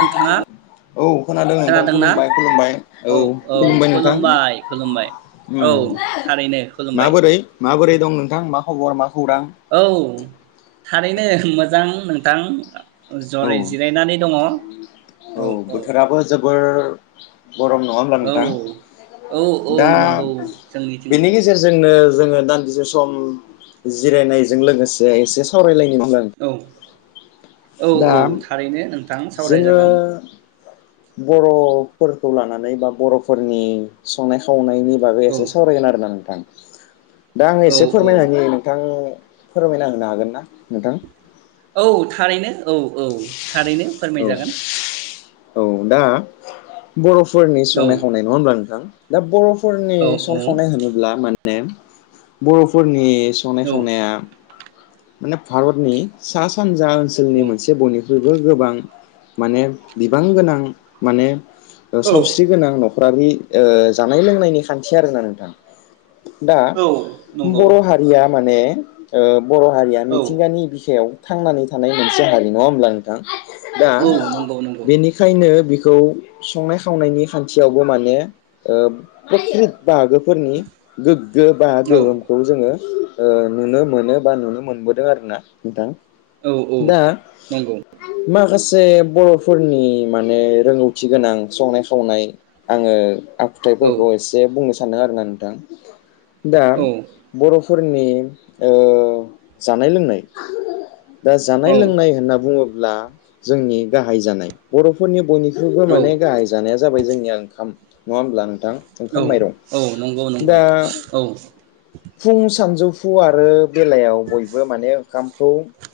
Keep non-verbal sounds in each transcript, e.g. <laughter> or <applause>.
नोंथाङा औ खोनादों नोंथां खोनादोंना खुलुमबाय खुलुमबाय औ खुलुमबाय नोंथां औ उम थारैनो खुलुमबाय माबोरै माबोरै दं नोंथां मा खबर मा खौरां औ थारैनो मोजां नों टां औ जराय जिरायनानै दङ औ बोथोराबो जोबोर <unintelligible> गरम नङा होब्ला औ नोंथां औ औ दा नंगौ जोंनिथिंबो बेनि गेजेरजोंनो जोङो दान्दिसे सम जिरायनायजों लोगोसे एसे सावरायलायनो नांगोन औ औ दा औ थारैनो नोंथां जोङो सावरायजागोन। बर'फोरखौ लानानै बा बर'फोरनि संनाय खावनाय नि बागै औ एसे सावरायगोन आरोना नोंथां। दा आङो औ एसे औ फोरमायलांनि नोंथां। फोरमायना होनो हागोन ना नोंथां। औ थारैनो औ औ। थारैनो औ फोरमायजागोन औ दा बर'। फोरनि औ संनाय खावनाय नङा होनब्ला नोंथां। दा बर फोरनि औ औ सं-संनाय खावनाय होनोब्ला <unintelligible> बर'फोरनि संनाय औ खावनाया माने भारतनि सा सानजा जा ओनसोलनि औ मोनसे बयनिख्रुइबो गोबां। माने बिबां गोनां माने। ओ औ सावस्रि गोनांं नख <unintelligible> जानाय लोंनायनि खान्थि आरोना नोंथां। दा औ नंगौ बर‌ हारिया माने ओ बर‌ हारिया औ मिथिंगानि बिखायाव। थांनानै थानाय मोनसे हारि नङा होमब्ला नोंथां। जोङा औ नंगौ नंगौ बेनिखायनो खौ संनाय खावनायनि खान्थियावबो माने ओ टेकनिक बाहागोफोरनि गो गोबा औ गोहोमखौ जोङो ओ नुनो मोनो। बा नुनो मोनबोदों आरो ना नोंथां। औ औ दा नंगौ माखासे सासे बरफोरनि माने रोंगौथि गोनां संनाय खावनाय आङो औ आखुथायफोरखौ एसे बुंनो सानो आरोना नोंथां। दा औ बर' फोरनि ओ जानाय लोंनाय दा औ जानाय लोंनाय होनना बुङो ब्ला जोंनि बाहाय जानाय बर'फोरनि बयनि ख्रुइबो माने बाहाय जानाया जाबाय जोंनिया ओंखाम नङा होमब्ला नों थां औ ओंखाम मायरं औ नंगौ नंगौ दा औ फुं सानजौफु फुं आरो बेला बयबो माने ओंखामखौ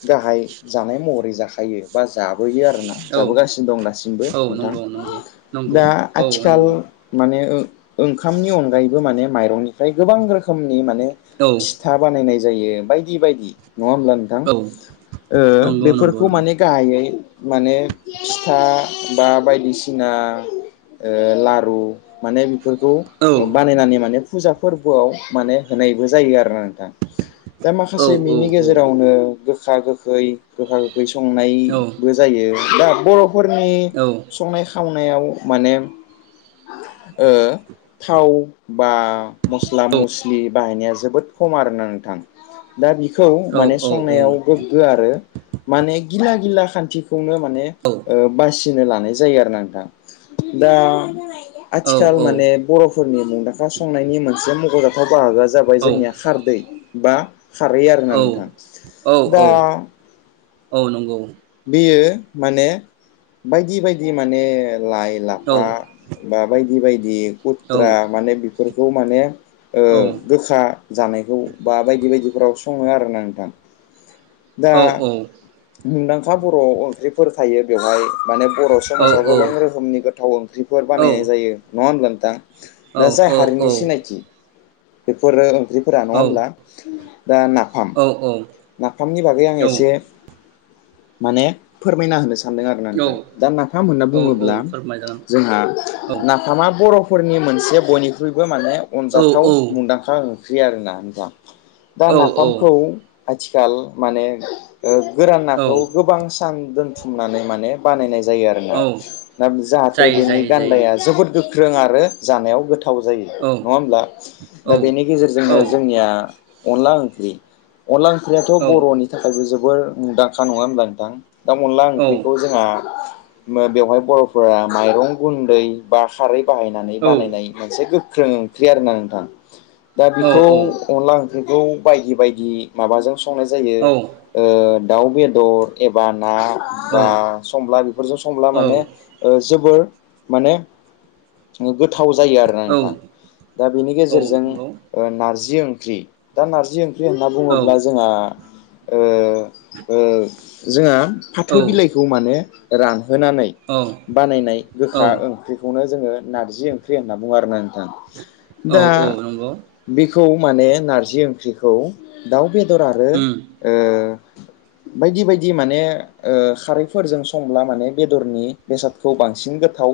गाहाय जानाय महरै जाखायो बा जा बोयो आरोना औ जाबोगासिनो दं दासिमबो औ नोंथां। नंगौ नंगौ नंगौ दा औ आथिखाल नंगौ माने ओ ओंखामनि अनगायैबो माने माइरंनिफ्राय गोबां रोखोमनि माने औ फिथा बानायनाय जायो। बिबायदि नङा होमब्ला नोंथां औ ओ नंगौ नंगौ बेफोरखौ नंगौ माने गाहायै माने फिथा बा बायदिसिना ओ लारु माने बेफोरखौ औ बानायनानै माने फुजा फोरबोआव माने होनायबो जायो आरोना नोंथां। दा औ माखासे औ मिनि गेजेरावनो <unintelligible> ओंख्रि संनायबो जायो। दा बर' फोरनि औ संनाय खावनाय नायाव माने ओ थाव बा मसला मसलि बाहायनाया जोबोद खम आरोना नोंथां। दा बि खौ औ माने औ औ संनायाव गोगगो आरो माने गिला गिला खान्थि माने ओ बासि लानाय जायो आरोना नोंथा दा आथिखाल माने बर'फोरनि मुंदांखा संनायनि मोनसे मुं अ बाहागोआ जाबाय जोंनिया खारदै। बा खारै आरोना नोंथां औ दा औ नंगौ। बियो माने बायदि बायदि माने लाइ औ लाफा बा बायदि बाय दि औ उथ्रा माने बेफोरखौ माने ओ गोखा जानायखौ बा बायदि बायदि <unintelligible> सङो आरोना नोंथां? दा मुंदांखा बर ओंख्रिफोर थायो बेवहाय माने बर' औ समाजाव गोबां रोखोमनि गोथाव ओंख्रिफोर औ बानायनाय जायो नङा होमबा नों दा औ दा जाय हारिनि सिनायथि बेफोरो जिफोरा नङा होमब्ला दा नाफाम औ आंनि बागै आं एसे माने फोरमायना होनोस सानदों आरोना‌ नोंथां औ दा नाफाम होनना औ बुङोब्ला फोरमायजागोन जोंहा औ नाफामा बर फोरनि मोनसे बयनिख्रुइबो माने औ अनजाथाव औ मुंदांखा ओं ख्रि आरोना नोंथां दा औ नाफामखौ आथिखाल माने ओ गोरान नाखौ औ गोबां सान दों थिननानै माने बानायनाय जायो आरोना औ नाम जाहाथे जायो बेनि जायो जायो गान्दाया जोबोद गो ख्रों आरो जानायाव गोथ थाव जायो औ नङा होमब्ला दा औ बेनि औ गेजेरजोंनो जोंनिया अनला ओंख्रि अनला ओंख्रिया औ बरनि थाखायबो जोब बोर मुंदांखा नङा होमब्ला नोंथां? दा अनला औ ओंख्रिखौ जोंहा मो बेवहाय बर'फोरा माइरं गुन्दै बा खारै बाहायनानै औ बानायनाय मोनसे गो <unintelligible> क्लियार ना नोंथां? दा औ बिखौ औ औ अनला ओंख नोंगौ बायदि बायदि माबाजों मावनाय जायो ओ दाउ बेदर एबाद ना बा संब्ला बेफोरजों संब्ला माने ओ जोबोर माने गोद थाव जायो आरोना नोंथां दा बेनि गेजेरजों नंगौ ओ नारजि जि ओंख्रि दा नारजि ओं <unintelligible> होनना औ औ बुङोब्ला जो आ ओ ओ जोंहा फाथो बिलाइखौ माने रां होनानै बानायनाय औ गोखा ओंख्रिखौनो जोङो नारजि ओंख्रि होनना बुङो आरो नों औ दा औ नंगौ बिख खौ माने नारजि ओंख्रिखौ दाउ बे <unintelligible> आरो उम ओ बायदि बायदि माने ओ खारैफोरजों संब्ला माने बेदरनि बेसादखौ बांसिन गोथाव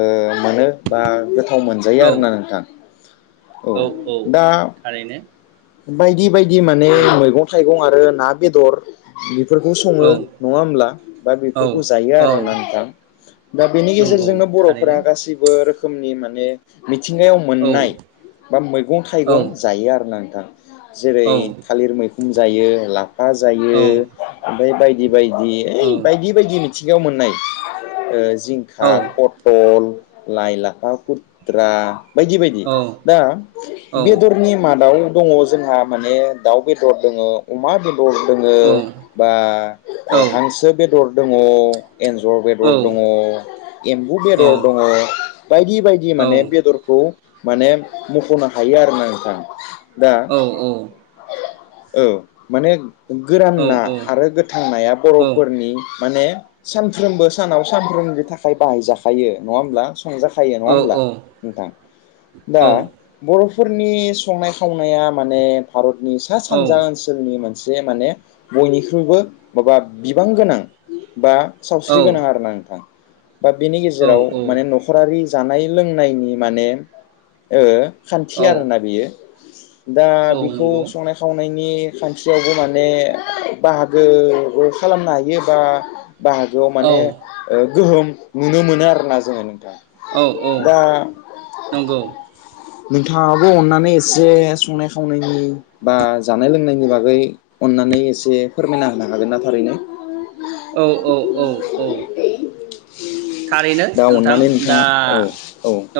ओ मोनो बा गोथाव मोनजायो औ आरोना नोंथां औ औ दा थारैनो बायदि बायदि नै औ मैगं थाइगं आरो ना बेदर <unintelligible> फोरखौ सङो औ नङा होमब्ला? दा बेफोरखौ जायो औ औ आरोना नोंथां दा बेनि नंगौ गेजेरजोंनो बर'फोरा थारैनो गासैबो रोख रोखोमनि माने मिथिंगायाव औ मोननाय बा मैगं औ थाइगं जायो आरोना नोंथां। औ जेरै मैखुम जायो लाफ हा जायो औ ओमफाय बायदि बायदि औ ओइ बायदि बायदिनि थिङाव मोननाय ओ औ जिंखा, पथल लाइ लाफा खुदद्रा बायदि बायदि। औ दा औ बेदरनि मादाव दङ जोंहा माने दाउ बेदर दङ, अमा बे दर दङ बा हांसो बेदर दङ। एन्जर बेदर दङ, एम्बु बेदर दङ बायदि बायदि माने बेदरखौ माने मखनो हायो आरोना नोंथां। दा औ औ। औ माने गोरान औ ना आरो गोथां नाया बर'फोरनि माने सानफ्रोमबो सानाव सानफ्रोमनि थाखाय बाहायजाखायो नङा होमब्ला? <unintelligible> नङा औ होमब्ला नोंथां दा औ बर' फोरनि संनाय खावनाया माने भारतनि सा सानजा ओनसोलनि मोन मोनसे माने बयनिख्रुइबो माबा बिबां गोनां बा सावस्रि गोनां आरो ना नोंथां। बा बिनि गेजेराव माने नखरारि जानाय लोंनायनि माने ओ खान्थि आरोना बियो। दा बि खौ नंगौ संनाय खावनायनि खान्थियावबो माने बाहागोबो खालामनो हायो बा बाहागोआव माने औ ओ गोहोम नुनो मोनो आरोना जोङो नोंथां। औ औ दा नंगौ नोंथाङाबो अननानै एसे संनाय खावनायनि बा जानाय लोंनायनि बागै अननानै एसे फोरमायना होनो हागोनना थारैनो औ औ औ औ थारैनो दा नोंथां अननानै दा नोंथाङा औ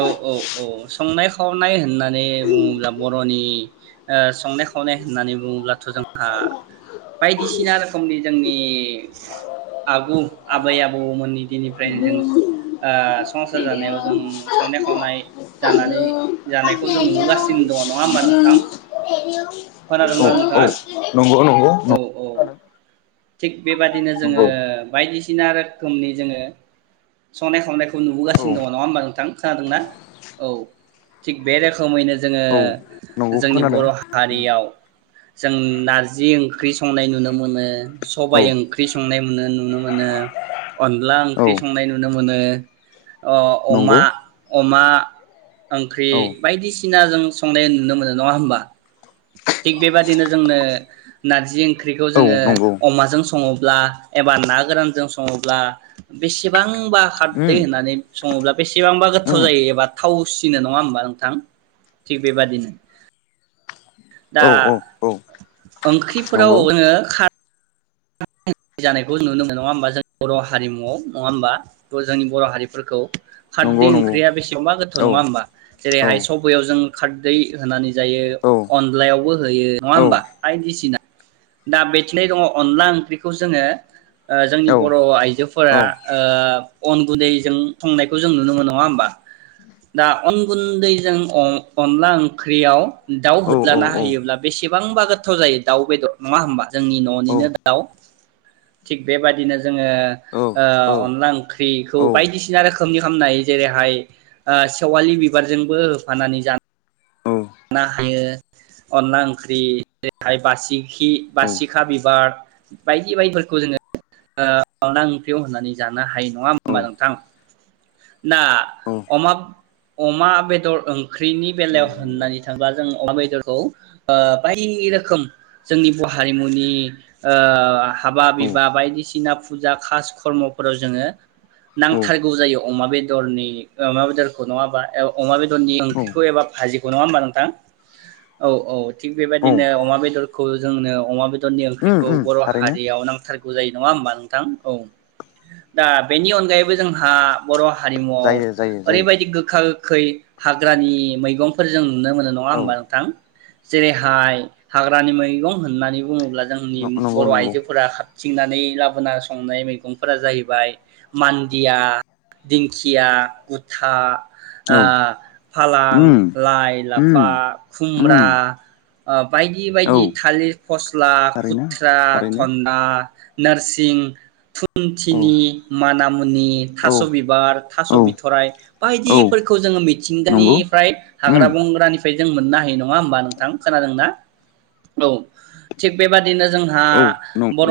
औ औ औ संनाय खावनाय होननानै बुङोब्ला बरनि ओ संनाय खावनाय होननानै बुङोब्लाथ जोंहा बायदिसिना रोखोमनि जोंनि आगु आबै आबौमोननि फ्रायनो जों ओ संसार जानायाव जों औ संनाय खावनाय जानानै जानायखौ जों नुबोगासिनो दङ नङा होमबा नोंथां खोनादोंना नोंथाङा नंगौ नंगौ औ औ थिग बेबादिनो जोङो नंगौ बायदिसि सिना रोखोमनि जोङो सनाय खावनाय औ नुबोगासिनो दङ होमबा नोंथां। खोनादोंना औ थिग बे रोखोमैनो जोङो औ नंगौ जोंनि खोनादों बर हारियाव जों नारजि ओंख्रि संनाय नुनो मोनो औ सबाइ ओंख्रि संनाय नो नुनो मोनो अनला ओं औ <inaudible> अ नंगौ अमा अमा ओंख्रि औ बायदिसिना जोङो संनाय नुनो मोनो नङा होमबा। थिग बेबादिनो जोंनो नारजि ओं ख्रिखौ औ जोङो नंगौ अमाजों सङो बा एबा ना गोरानजों सङोब्ला बेसेबां बा उम खारदै होननानै सङोब्ला बेसेबांबा गोथाव उम जायो एबा थावो फिसिनो नङा होमबा नोंथां थिग बेबादिनो दा औ औ औ ओंख्रिफोराव नंगौ जोङो खा <unintelligible> जानायखौ नुनो मोनो नङा होमबा जों बर हारिमुवाव नङा होमबा जोंनि बर हारिफोरखौ नंगौ खारदि नंगौ ओंख्रिया बेसेबबा गोथाव औ नङा होमबा औ जेरैहाय सबयाव जों खारदै होनानै जायो औ अनलायावबो होयो नङा औ होमबा बायदिसिना दा <unintelligible> दङ अनला ओंख्रिखौ जोङो ओ जोंनि औ बर' आइजोफोरा ओ अन गुनदैजों संनायखौ जों नुनो मोनो नङा होमबा दा अन गुनदैजों अ च डकअनला ओंख्रियाव दाउ होद्लाना औ होयोब्ला बेसेबांबा गोथाव जायो दाउ बेदर नङा होमबा जोंनि ननिनो दाउ थिग बेबादिनो जोङो ओ अनला ओंख्रिखौ बायदिसिना रोखोमनि खालामामनो हायो जेरैहाय ओ सेवालि बिबारजोंबो होफानानै जानो जानो हायो अनला ओंख्रि रैहाय बासिखि बासिखा बिबार बायदि बायदिफोरखौ जोङो ओ अनला ओंख्रियाव होननानै जानो हायो नङा हबा औ नोंथां ना औ अमा अमा बेदर ओं ख्रिनि बेलायाव नंगौ नंगौ होनाय जों अमा बेदरखौ ओ बाय रोखोम जोंनि बर' हारिमुनि ओ हाबा बिबा औ बायदिसिना फुजा खास खर्मफोराव जोङो। औ नांथारगौ जायो अमा बेदरनि ओ बेदरखौ नङाबा अमा बेदर नि औ ओंख्रिखौ एबा फाजि बुनामा होनबा नों हा औ औ थिग औ बेबायदिनो अमा बेदरखौ जोंनो अमा बे नि उम ओंख्रिखौ उम बर' थारैनो हारियाव नांथार बुजायो नङा हमबा नोंथां औ दा बेनि अनगायैबो जोंहा बर' हारिमु आव जायो जायो जायो ओरैबायदि गोखा गो खै हाग्रानि मैगंफोर जों नुनो मोनो। नंङा औ होनबा नोंथा जेरैहाय हाग्रानि मैगं होननानै बुङोब्ला जोंनि नंगौ बर' नंगौ आइजोफोरा खा थिंनानै लाबोना संनाय मैगंफोरा जाहैबाय मान्दिया, दिंखिया, गुथा औ ओ फालां उम लाइ उम लाफा बा खुमब्रा उम आप बायदि बायदि औ थालिर फस्ला थारैनो खुथ्रा थारैनो धरना नारसिं थु औ इथिनि माना मुनि औ थास' बिबार थास' औ बिथ'राय औ बायदिफोरखौ जोङो नंगौ मिथिंगानिफ्राय उम हाग्रा बंग्रानि बेजों मोननो हायो नङा होनबा नोंथा खोनादोंना? औ थिग बेबादि बिनो जोंहा औ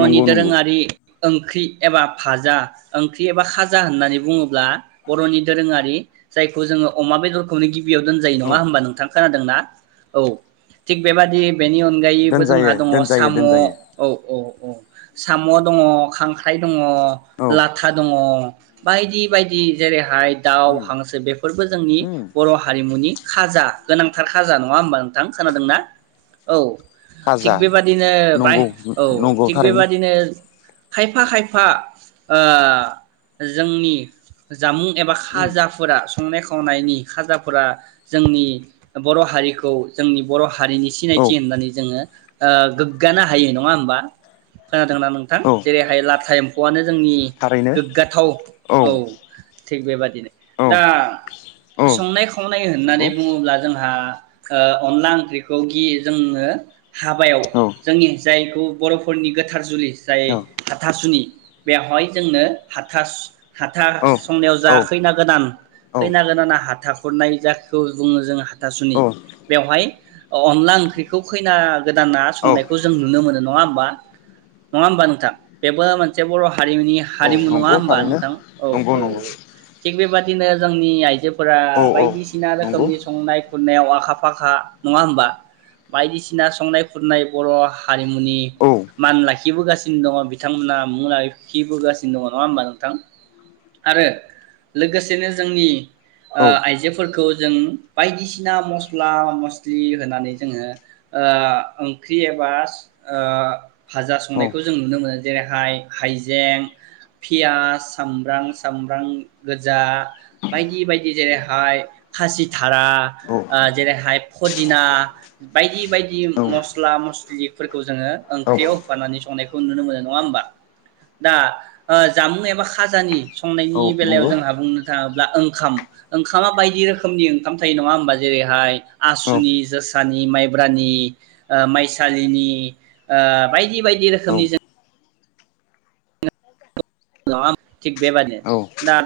नंगौ नंगौ ओंख्रि एबा फाजा ओंख्रि एबा फाजा होननानै बुङोब्ला बरनि दोरोङारि जायखौ जोङो अमा बेदरखौनो गि बियाव दोनजायो औ नङा होनबा नोंथां खोनादोंना औ थिग बेबादि बेनि अनगायैबो जोंहा दोनजायो दङ दोनजायो साम' दोनजायो औ औ औ साम दङ खांख्राइ दङ ङ औ लाथा दङ बायदि बायदि जेरै हाइ दाउ उम हांसो बेफोरबो जोंनि उम बर हारिमुनि खाजा गोनांथार खाजा नङा होमबा नोंथां खोनादोंना औ खाजा थिग बेबादिनो बाय नंगौ औ नंगौ थिग थारैनो बेबादिनो खायफा खायफा ओ जोंनि जामुं एबा उम खाजाफोरा। संनाय खावनायनि खाजाफ्रा जोंनि बर' हारिखौ जोंनि बर' हारिनि औ सिनायथि होननानै जोङो आ गोग्गानो हायो नङा होमबा खोनादोंना नोंथां? औ जेरैहाय लाथा इम अयानो जोंनि थारैनो गोग्गाथाव औ सेख बेबायादिनो। औ दा औ संनाय खावनाय होननानै नंगौ बुङोब्ला आ ओ अनला ओंख्रिखौ गियो जोंनो हाबायाव औ जोंनि जायखौ बरफोरनि गोथार जुलि जाय औ था था सुनि बेहइ जोंनो हाथास हाथार औ संनायाव जा खैना गोदान खैना गोदाना हाथा हुरनाय जखौ बुङो जोंआ हाथासुनि औ बेवहाय अ-अनला ओंख्रिखौ खैना गोदान ना औ संनायखौ जों नुनो मोनो नङा होमबा? नङा होमबा नोंथां बेबो मोनसे बर ह हारिमुनि औ हारिमु नङा नंगौ होमबा थारैनो नोंथां औ नंगौ औ नंगौ औ थिग बेबाद बिदिनो जोंनि आइजोब फोरा औ औ बायदिसिना नंगौ रोखोमनि संनाय खुरनायाव आखा फाखा नङा होमबा बायदिसिना संनाय खुरनाय बर' हारिमुनि औ मान ला इबोगासिनो दङ बिथांमोनहा मुलायै खिबोगासिनो दङ नङा होमबा नोंथां आरो लोगोसेनो जोंनि औ आइजोफोरखौ जों बायदिसि खिना मस्ला मस्लि होनानै जोङो ओंख्रि एबा फाजा संनायखौ जों नुनो मोनो जेरैहाय हाइजें पियास सामब्रां सामब्रां गोजा बायदि बायदि जेरैहाय खासि थारा ओ जेरैहाय फदिना बायदि बायदि औ मस्ला मस्लिफोरखौ जोङो औ ओंख्रियाव होफानानै संनायखौ नुनो मोनो नङा होमबा? दा ओ जामुं एबा खाजानि संनायनि औ बेलायाव नंगौ जोंहा बुंनो थाङोब्ला ओंखाम ओंखामा बायदि रोखोमनि ओंखाम थायो नङा होमबा जेरैहाय आसुनि औ जोसानि माइब्रानि ओ माइसालिनि ओ बायदि बायदि रोखोमनि जों <unintelligible> थिग बेबानो औ औ दा